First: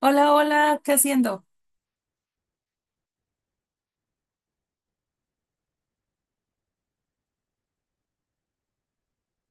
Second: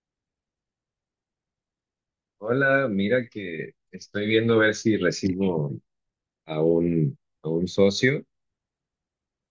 Hola, hola, ¿qué haciendo? Hola, mira que estoy viendo a ver si recibo a un, a un socio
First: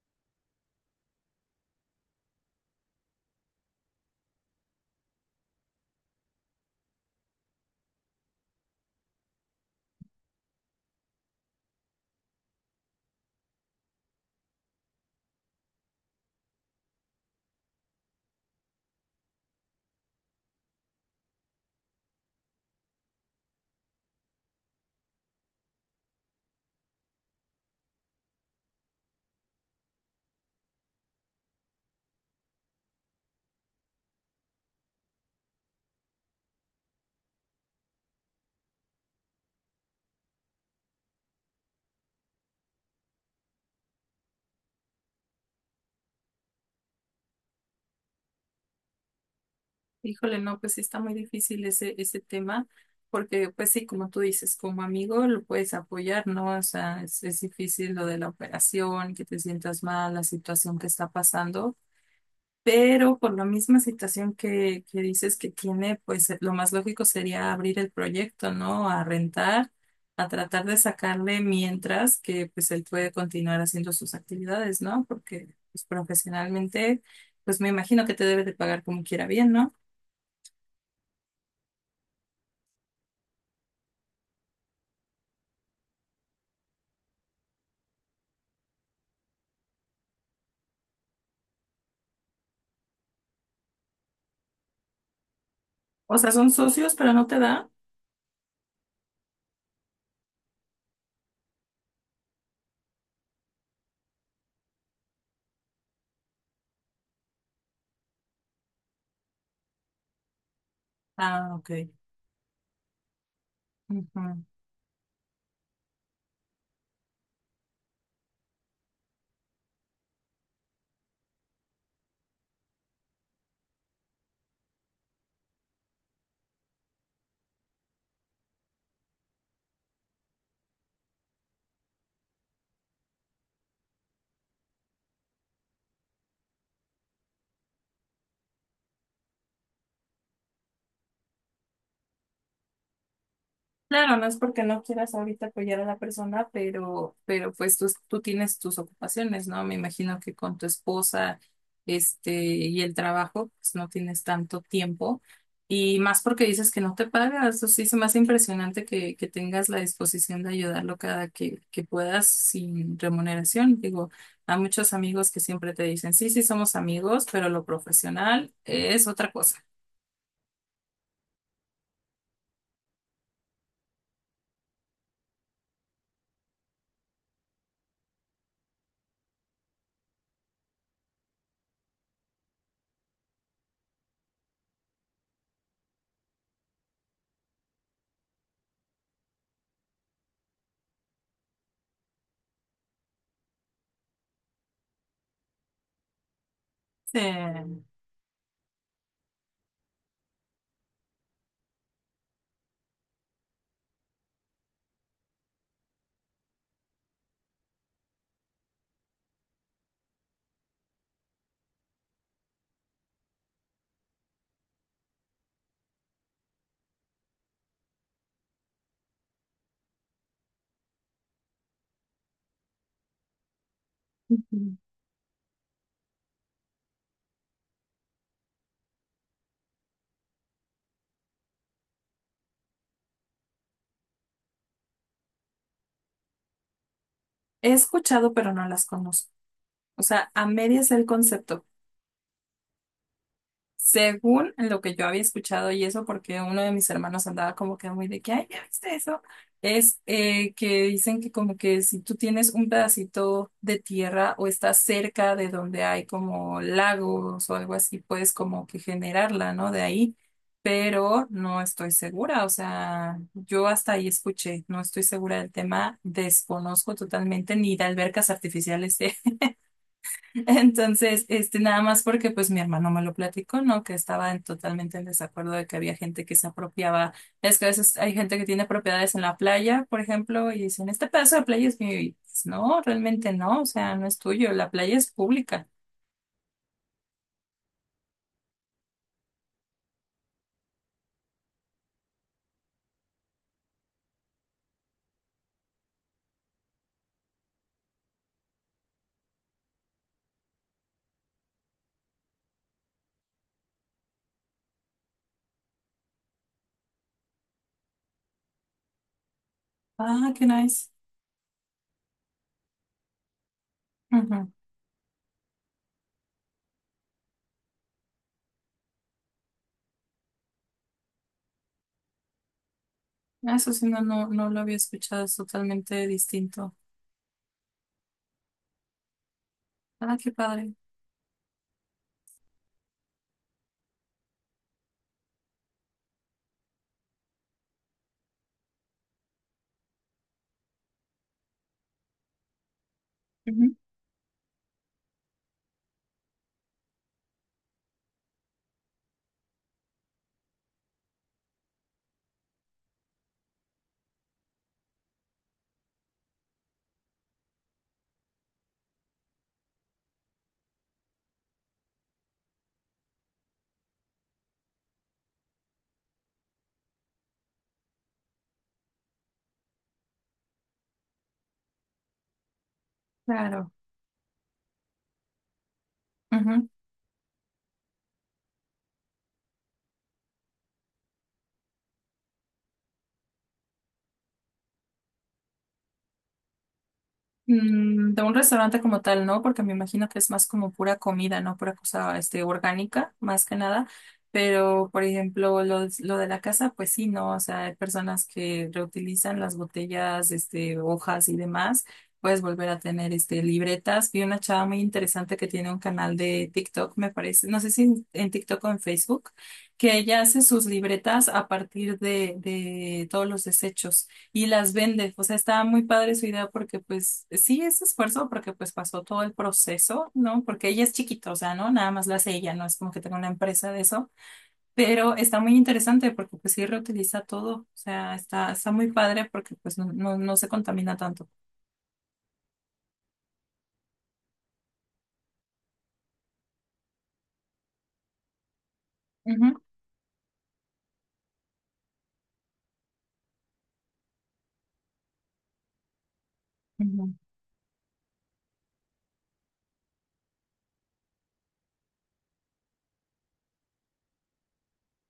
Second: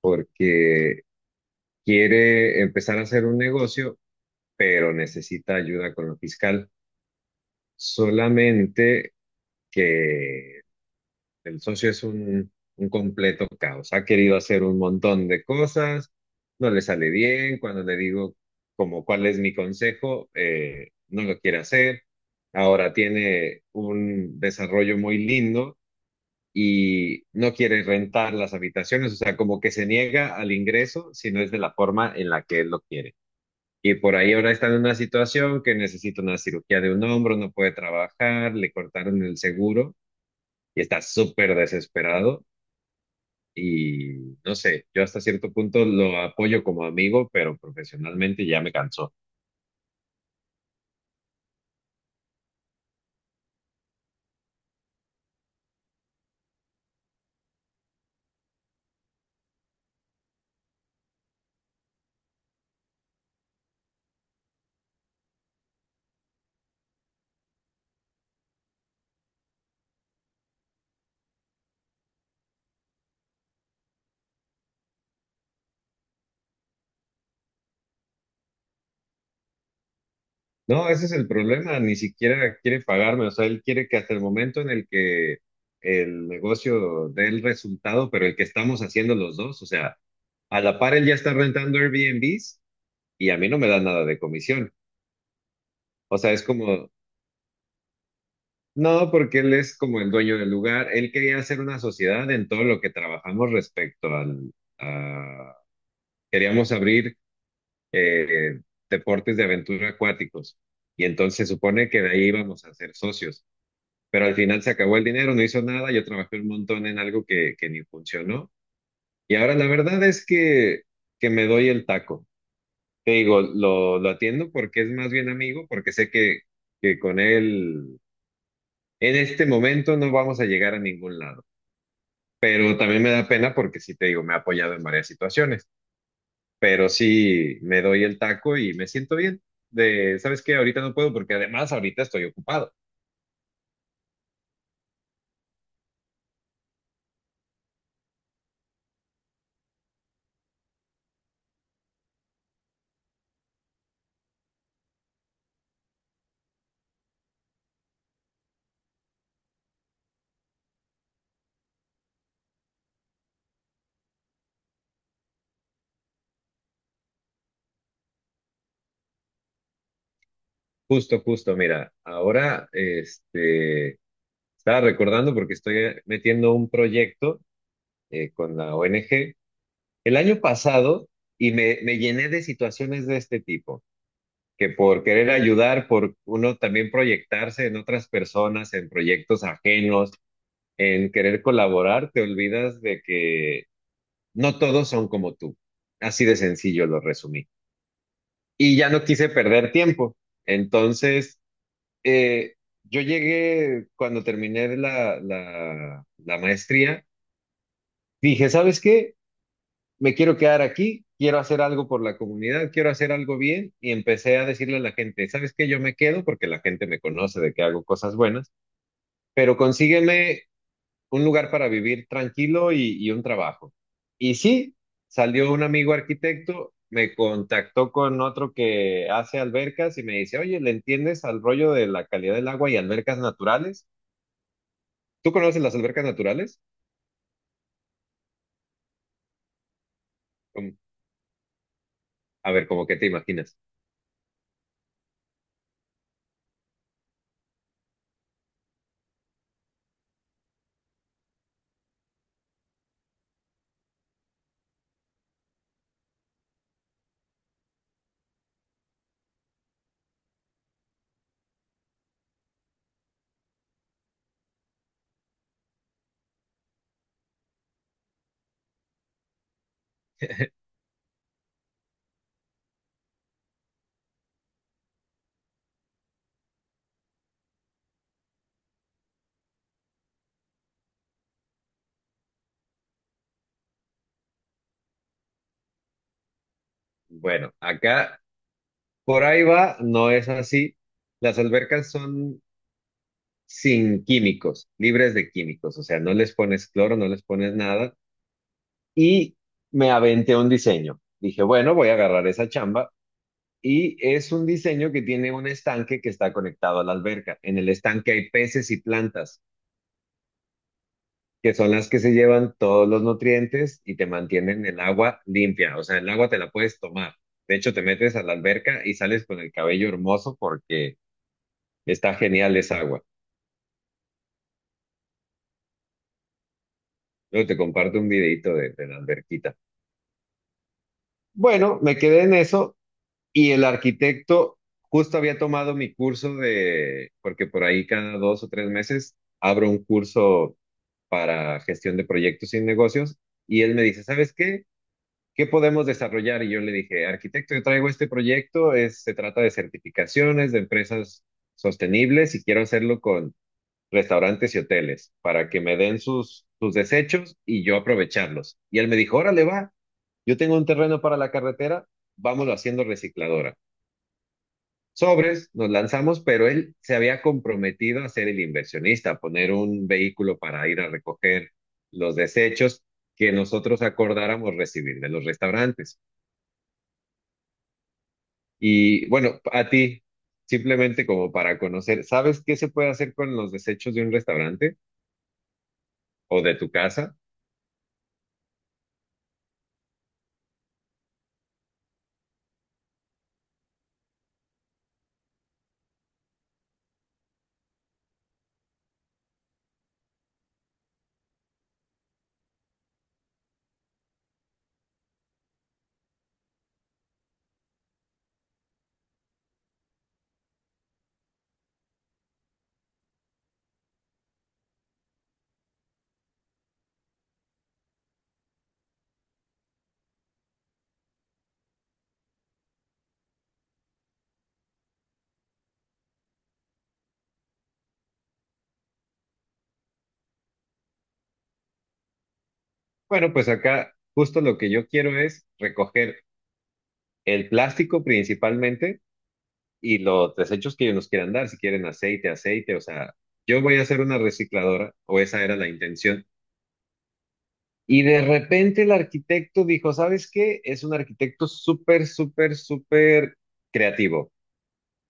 porque quiere empezar a hacer un negocio, pero necesita ayuda con lo fiscal. Solamente que el socio es un completo caos. Ha querido hacer un montón de cosas, no le sale bien. Cuando le digo como cuál es mi consejo, no lo quiere hacer. Ahora tiene un desarrollo muy lindo y no quiere rentar las habitaciones, o sea, como que se niega al ingreso si no es de la forma en la que él lo quiere. Y por ahí ahora está en una situación que necesita una cirugía de un hombro, no puede trabajar, le cortaron el seguro y está súper desesperado. Y no sé, yo hasta cierto punto lo apoyo como amigo, pero profesionalmente ya me cansó. Híjole, no, pues sí está muy difícil ese tema, porque pues sí, como tú dices, como amigo lo puedes apoyar, ¿no? O sea, es difícil lo de la operación, que te sientas mal, la situación que está pasando. Pero por la misma situación que dices que tiene, pues lo más lógico sería abrir el proyecto, ¿no? A rentar, a tratar de sacarle mientras que pues él puede continuar haciendo sus actividades, ¿no? Porque pues, profesionalmente, pues me imagino que te debe de pagar como quiera bien, ¿no? No, ese es el problema, ni siquiera quiere pagarme, o sea, él quiere que hasta el momento en el que el negocio dé el resultado, pero el que estamos haciendo los dos, o sea, a la par él ya está rentando Airbnbs y a mí no me da nada de comisión. O O sea, sea, es son como, socios, pero no te da. no, porque él es como el dueño del lugar, él quería hacer una sociedad en todo lo que trabajamos respecto al, a- queríamos abrir eh, deportes de aventura acuáticos y entonces Ah, se ok. supone que de ahí íbamos a ser socios. Pero al Ujú. final se acabó el dinero, no hizo nada, yo trabajé un montón en algo que ni funcionó. Y ahora la verdad es que me doy el taco. Te digo, lo atiendo porque es más bien amigo, porque sé que con él en este momento no vamos a llegar a ningún lado. Pero también me da pena porque sí te digo, me ha apoyado en varias situaciones, pero sí me doy el taco y me siento bien. ¿Sabes qué? Ahorita no puedo porque además ahorita estoy ocupado. Claro, no es porque no quieras ahorita apoyar a la persona, pero pues tú tienes tus ocupaciones, ¿no? Me imagino que con tu esposa, este, y el trabajo, pues no tienes tanto tiempo. Y más porque dices que no te pagas, eso sí se me hace impresionante que tengas la disposición de ayudarlo cada que puedas sin remuneración. Digo, a muchos amigos que siempre te dicen, sí, sí, somos amigos, pero lo profesional es otra cosa. Justo, justo, mira, ahora estaba recordando porque estoy metiendo un proyecto con la ONG el año pasado y me llené de situaciones de este tipo, que por querer ayudar, por uno también proyectarse en otras personas, en proyectos ajenos, en querer colaborar, te olvidas de que no todos son como tú. Así de sencillo lo resumí. Eh, Y ya no quise perder tiempo. Entonces, eh, yo llegué cuando terminé la maestría. Dije, ¿sabes qué? Me quiero quedar aquí, quiero hacer algo por la comunidad, quiero hacer algo bien y empecé a decirle a la gente, ¿sabes qué? Yo me quedo porque la gente me conoce de que hago cosas buenas, pero consígueme un lugar para vivir tranquilo y un trabajo. Y sí, Ujú. salió un amigo arquitecto, me contactó con otro que hace albercas y me dice, oye, ¿le entiendes al rollo de la calidad del agua y albercas naturales? ¿Tú conoces las albercas naturales? He escuchado, pero no las conozco. O sea, a Como- medias el concepto. A ver, ¿cómo que te imaginas? Según lo que yo había escuchado y eso, porque uno de mis hermanos andaba como que muy de que, ay, ¿ya viste eso? Es que dicen que como que si tú tienes un pedacito de tierra o estás cerca de donde hay como lagos o algo así, puedes como que generarla, ¿no? De ahí, pero no estoy segura, o sea, yo hasta ahí escuché, no estoy segura del tema, desconozco totalmente ni de albercas artificiales. Entonces, este, nada más porque pues mi hermano me lo platicó, ¿no? Que estaba en- totalmente en desacuerdo de que había gente que se apropiaba. Es que a veces hay gente que tiene propiedades en la playa, por ejemplo, y dicen, este pedazo de playa es mío. Y, pues, no, realmente no, o sea, no es tuyo, la playa es pública. Bueno, acá por ahí va, no es así. Las albercas son sin químicos, libres de químicos, o sea, no les pones cloro, no les pones nada. Y me aventé un diseño. Dije, bueno, voy a agarrar esa chamba. Y es un diseño que tiene un estanque que está conectado a la alberca. En el estanque hay peces y plantas, Ah, qué nice. que son las que se llevan todos los nutrientes y te Ujú. mantienen el agua limpia. O sea, el agua te la puedes tomar. De hecho, te metes a la alberca y sales con el cabello hermoso porque está genial esa agua. Eso sí, no lo había escuchado, es totalmente distinto. Luego te comparto un videito de la alberquita. Ah, qué padre. Bueno, me quedé en eso y el arquitecto justo había tomado mi curso de, porque por ahí cada 2 o 3 meses abro un curso para gestión de proyectos y negocios y Ujú. él me dice, ¿sabes qué? ¿Qué podemos desarrollar? Y yo le dije, arquitecto, yo traigo este proyecto, se trata de certificaciones de empresas sostenibles y quiero hacerlo con restaurantes y hoteles para que me den sus desechos y yo aprovecharlos. Y él me dijo, órale, va, yo tengo un terreno para la carretera, vámonos haciendo recicladora. Sobres, nos lanzamos, pero él se había comprometido a ser el inversionista, a poner un vehículo para ir a recoger los desechos que Claro. nosotros acordáramos recibir de los restaurantes. Ujú. Y bueno, a ti, simplemente como para conocer, ¿sabes qué se puede hacer con los desechos de un restaurante o de tu casa? Mm, de un restaurante como tal, ¿no? Porque me imagino que es más como pura comida, ¿no? Pura cosa, este, orgánica, más que nada. Pero, por ejemplo, lo de la casa, pues sí, ¿no? O sea, hay personas que reutilizan las botellas, este, hojas y demás. Puedes volver a tener, este, libretas. Vi una chava muy interesante que tiene un canal de TikTok, me parece. No sé si en TikTok o en Facebook, que ella hace sus libretas a partir de todos los desechos y las vende. O sea, está muy padre su idea porque pues sí es esfuerzo porque pues pasó todo el proceso, ¿no? Porque ella es chiquita, o sea, ¿no? Nada más la hace ella, no es como que tenga una empresa de eso, pero está muy interesante porque pues sí reutiliza todo, o sea, está muy padre porque pues no se contamina tanto. Bueno, pues acá justo lo que yo quiero es recoger el plástico principalmente Ujú, y los desechos que ellos nos quieran dar, si quieren aceite, aceite, o sea, yo voy a hacer una recicladora, o esa era la intención. ujú, Y de repente el arquitecto dijo, ¿sabes qué? Es un arquitecto súper, súper, súper creativo,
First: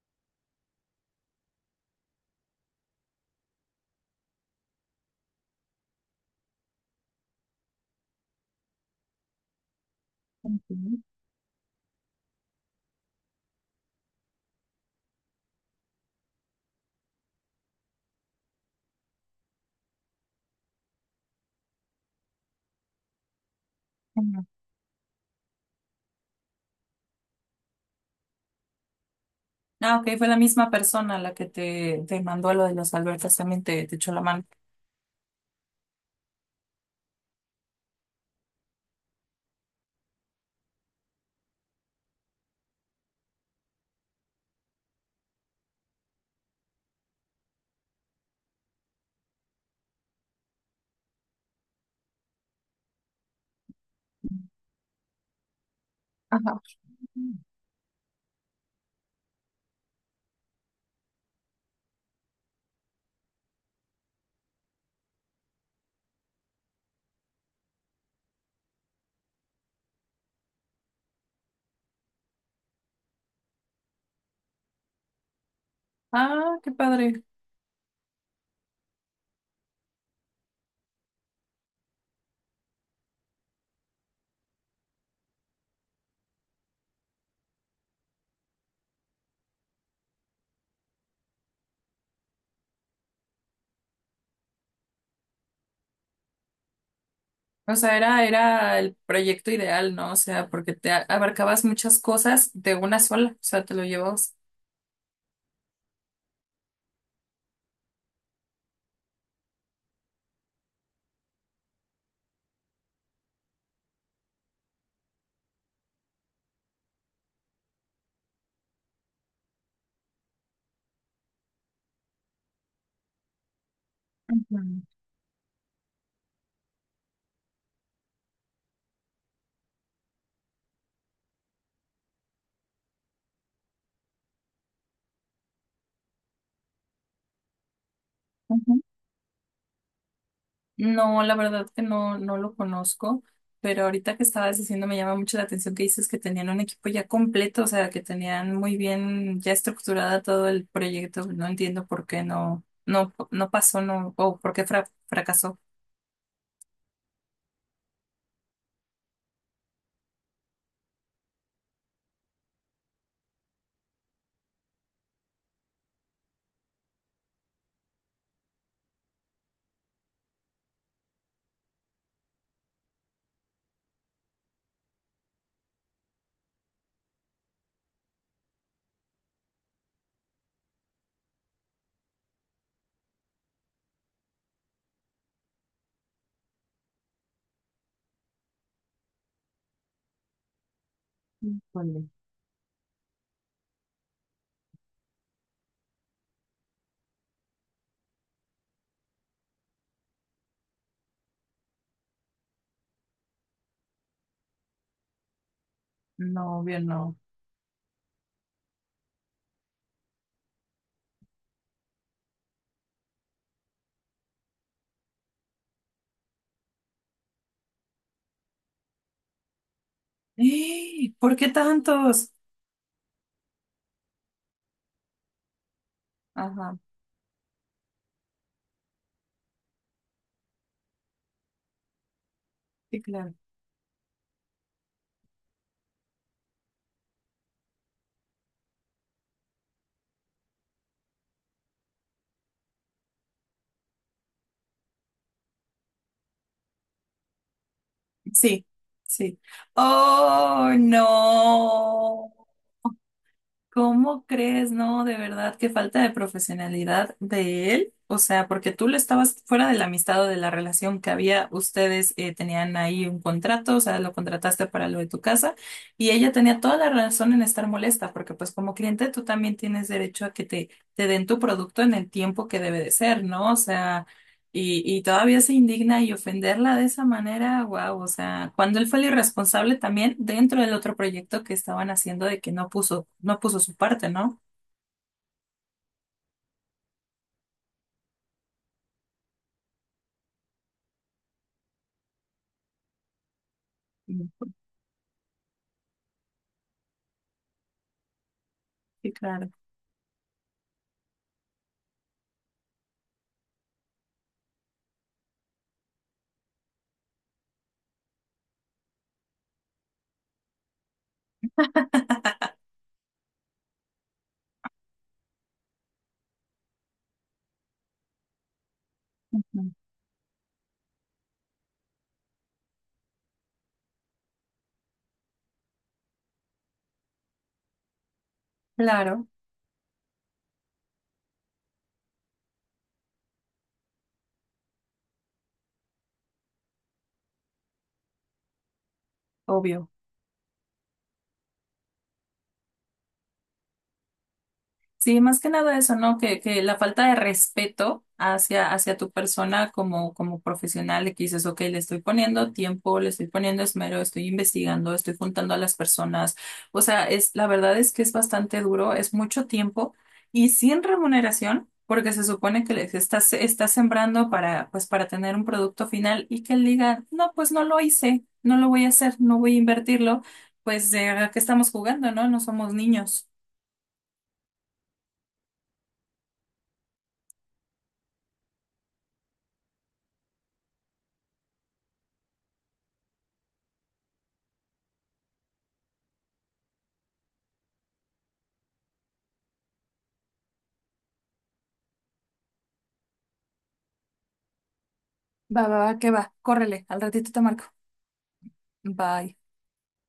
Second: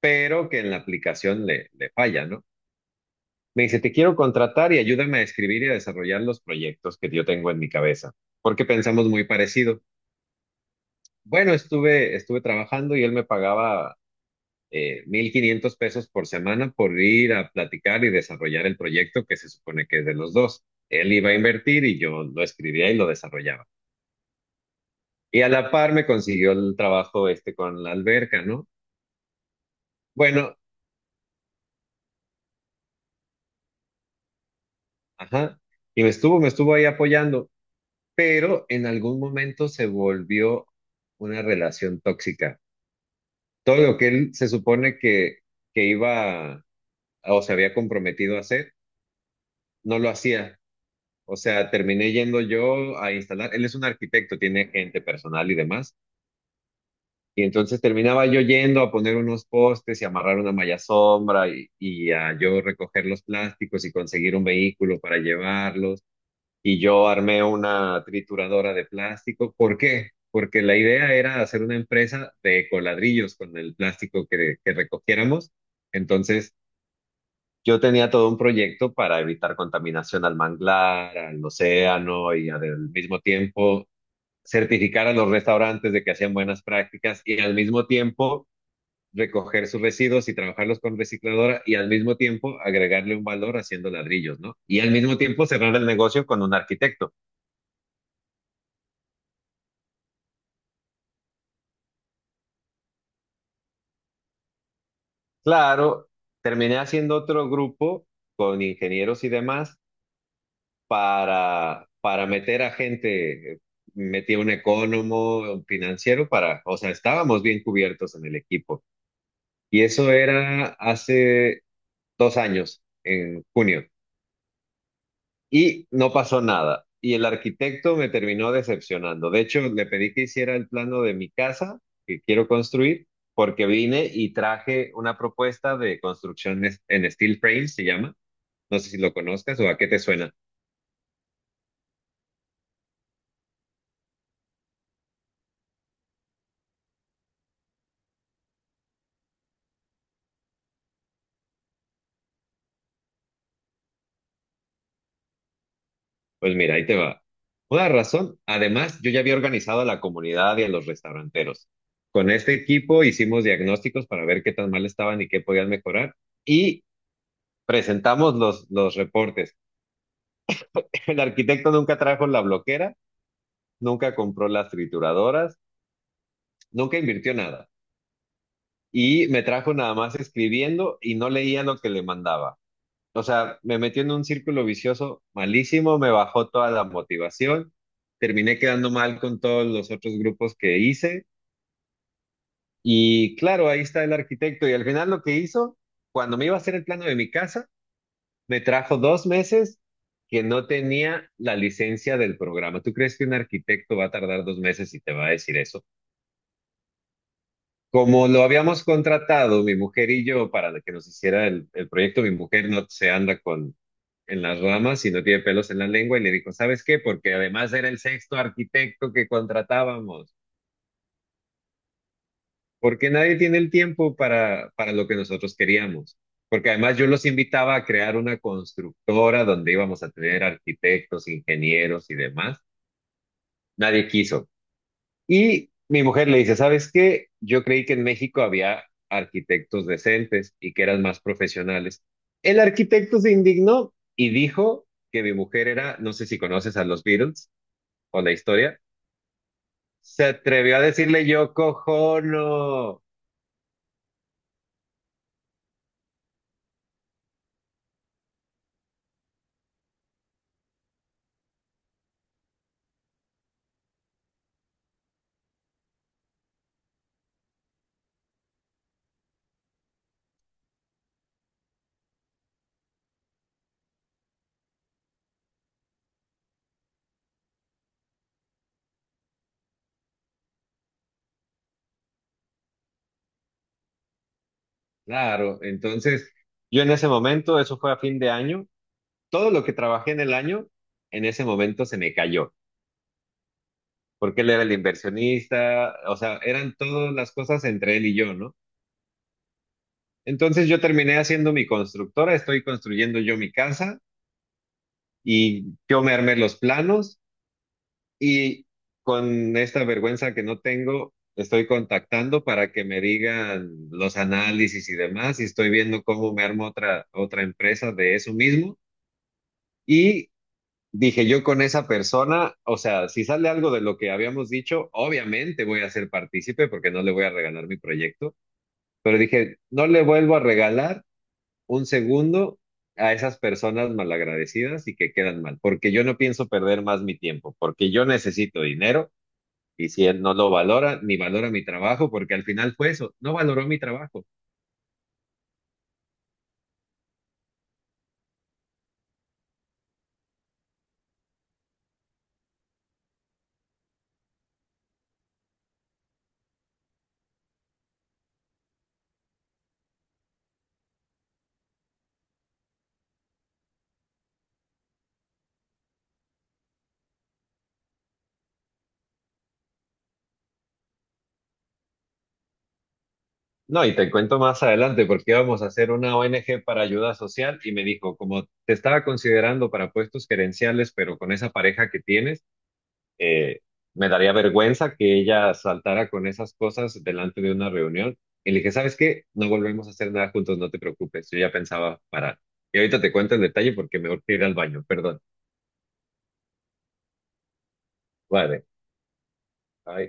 pero que en la aplicación le falla, ¿no? Me dice, te quiero contratar y ayúdame a escribir y a desarrollar los proyectos que yo tengo en mi cabeza, porque pensamos muy parecido. ujú, Bueno, estuve trabajando y él me pagaba 1,500 pesos por semana por ir a platicar y desarrollar el proyecto que se supone que es de los dos. Él iba a invertir y yo lo escribía y lo desarrollaba. ujú. Y a la par me consiguió el trabajo este con la alberca, ¿no? Ah, ok, fue la Bueno, misma persona la que te mandó lo de los albertas, también te echó la mano. ajá. Y me estuvo ahí apoyando, pero en algún momento se volvió una relación tóxica. Todo lo que él se supone que iba o se había comprometido a hacer, no lo hacía. O sea, terminé yendo yo a instalar, él es un arquitecto, tiene gente personal y demás, Ajá. y entonces terminaba yo yendo a poner unos postes y amarrar una malla sombra y a yo recoger los plásticos y conseguir un vehículo para llevarlos, y yo armé una trituradora de plástico. ¿Por qué? Porque la idea era hacer una empresa de coladrillos con el plástico que recogiéramos. Entonces Ah, qué padre. yo tenía todo un proyecto para evitar contaminación al manglar, al océano y al mismo tiempo certificar a los restaurantes de que hacían buenas prácticas y al mismo tiempo recoger sus residuos y trabajarlos con recicladora y al mismo tiempo agregarle un valor haciendo ladrillos, ¿no? Y al mismo tiempo cerrar el negocio con un arquitecto. O sea, era el proyecto ideal, ¿no? O sea, porque te a- abarcabas muchas cosas de una sola, o sea, te lo llevabas. Claro, terminé haciendo otro grupo con ingenieros y demás para meter a gente, metí a un economo, un financiero para, o sea, estábamos bien cubiertos en el equipo. Y eso era hace 2 años, en junio, Mm, y no pasó nada. Y el arquitecto me terminó decepcionando. De hecho, le pedí que hiciera el plano de mi casa que quiero construir, porque vine y traje una propuesta de construcción en steel frame, se llama. No ujú. sé si lo conozcas o a qué te suena. No, la verdad que no, no lo conozco, pero ahorita que estabas diciendo me llama mucho la atención que dices que tenían un equipo ya completo, o sea, que tenían muy bien ya estructurada todo el proyecto. No entiendo por qué no pasó, no, o por qué fra- fracasó. Pues mira, ahí te va. Una razón, además, yo ya había organizado a la comunidad y a los restauranteros. Con este equipo hicimos diagnósticos para ver qué tan mal estaban y qué podían mejorar y presentamos los reportes. El arquitecto nunca trajo la bloquera, nunca compró las trituradoras, nunca invirtió nada y me trajo nada más escribiendo y no leía lo que le mandaba. O sea, me metió en un círculo vicioso malísimo, me bajó toda la motivación, terminé quedando mal con todos los otros grupos que hice Híjole. y claro, ahí está el arquitecto y al final lo que hizo, cuando me iba a hacer el plano de mi casa, me trajo 2 meses que no tenía la licencia del programa. ¿Tú crees que un arquitecto va a tardar 2 meses y te va a decir eso? No, obvio, no. Como lo habíamos contratado, mi mujer y yo, para que nos hiciera el proyecto, mi mujer no se anda en las ramas y no tiene pelos en la lengua y le dijo, ¿sabes qué? Porque además era el sexto arquitecto que contratábamos, ¡Eh! ¿Por qué tantos? porque nadie tiene el tiempo para lo que nosotros queríamos. Porque Ajá, además yo los invitaba a crear una constructora donde íbamos a tener arquitectos, ingenieros y demás. sí, claro. Nadie quiso. Y mi mujer le dice, ¿sabes qué? Yo creí que en México había arquitectos decentes y que eran más profesionales. El arquitecto se indignó y dijo que mi mujer era, no sé si conoces a los Beatles, o la Sí, historia, sí. se Oh, atrevió a decirle Yoko no. Ono. ¿Cómo crees? No, de verdad, qué falta de profesionalidad de él. O sea, porque tú le estabas fuera de la amistad o de la relación que había, ustedes tenían ahí un contrato, o sea, lo contrataste para lo de tu casa y ella tenía toda la razón en estar molesta, porque pues como cliente tú también tienes derecho a que te den tu producto en el tiempo que debe de ser, ¿no? O sea... Y todavía se indigna y ofenderla de esa manera, wow, o sea, cuando él fue el irresponsable también dentro del otro proyecto que estaban haciendo de que no puso, no puso su parte, ¿no? Claro, entonces yo en ese momento, eso fue a fin de año, todo lo que trabajé en el año, en ese momento se me cayó, porque Mm. él era el inversionista, o sea, eran todas las cosas entre él y yo, ¿no? Sí, claro. Entonces yo terminé haciendo mi constructora, estoy construyendo yo mi casa y yo me armé los planos. Y con esta vergüenza que no tengo, estoy contactando para que me digan los análisis y demás, y estoy viendo cómo me armo otra, otra empresa de eso mismo. Ujú. Y dije yo con esa persona, o sea, si sale algo de lo que habíamos dicho, obviamente voy a ser partícipe porque no le voy a regalar mi proyecto, pero Claro, dije, no le vuelvo a regalar un segundo a esas personas malagradecidas y que quedan mal, porque yo no pienso perder más mi tiempo, porque yo necesito dinero obvio. y si él no lo valora, ni valora mi trabajo, porque al final fue eso, no valoró mi trabajo. Sí, más que nada eso, ¿no? Que la falta de respeto hacia tu persona como, como profesional, de que dices, ok, le estoy poniendo tiempo, le estoy poniendo esmero, estoy investigando, estoy juntando a las personas. O sea, es, la verdad es que es bastante duro, es mucho tiempo y sin remuneración, porque se supone que estás sembrando para, pues, para tener un producto final y que él diga, no, pues no lo hice, no lo voy a hacer, no voy a invertirlo, pues, ¿de qué estamos jugando, no? No somos niños. No, y te cuento más adelante, porque íbamos a hacer una ONG para ayuda social y me dijo, como te estaba considerando para puestos gerenciales, pero con esa pareja que tienes, eh, me daría vergüenza que ella saltara con esas cosas delante de una reunión. Y le dije, ¿sabes qué? No volvemos a hacer nada juntos, no te preocupes, yo ya pensaba parar. Y ahorita te cuento el detalle porque me urge ir al baño, perdón. Va, va, va, que va. Córrele, al ratito te marco. Vale. Bye. Ay.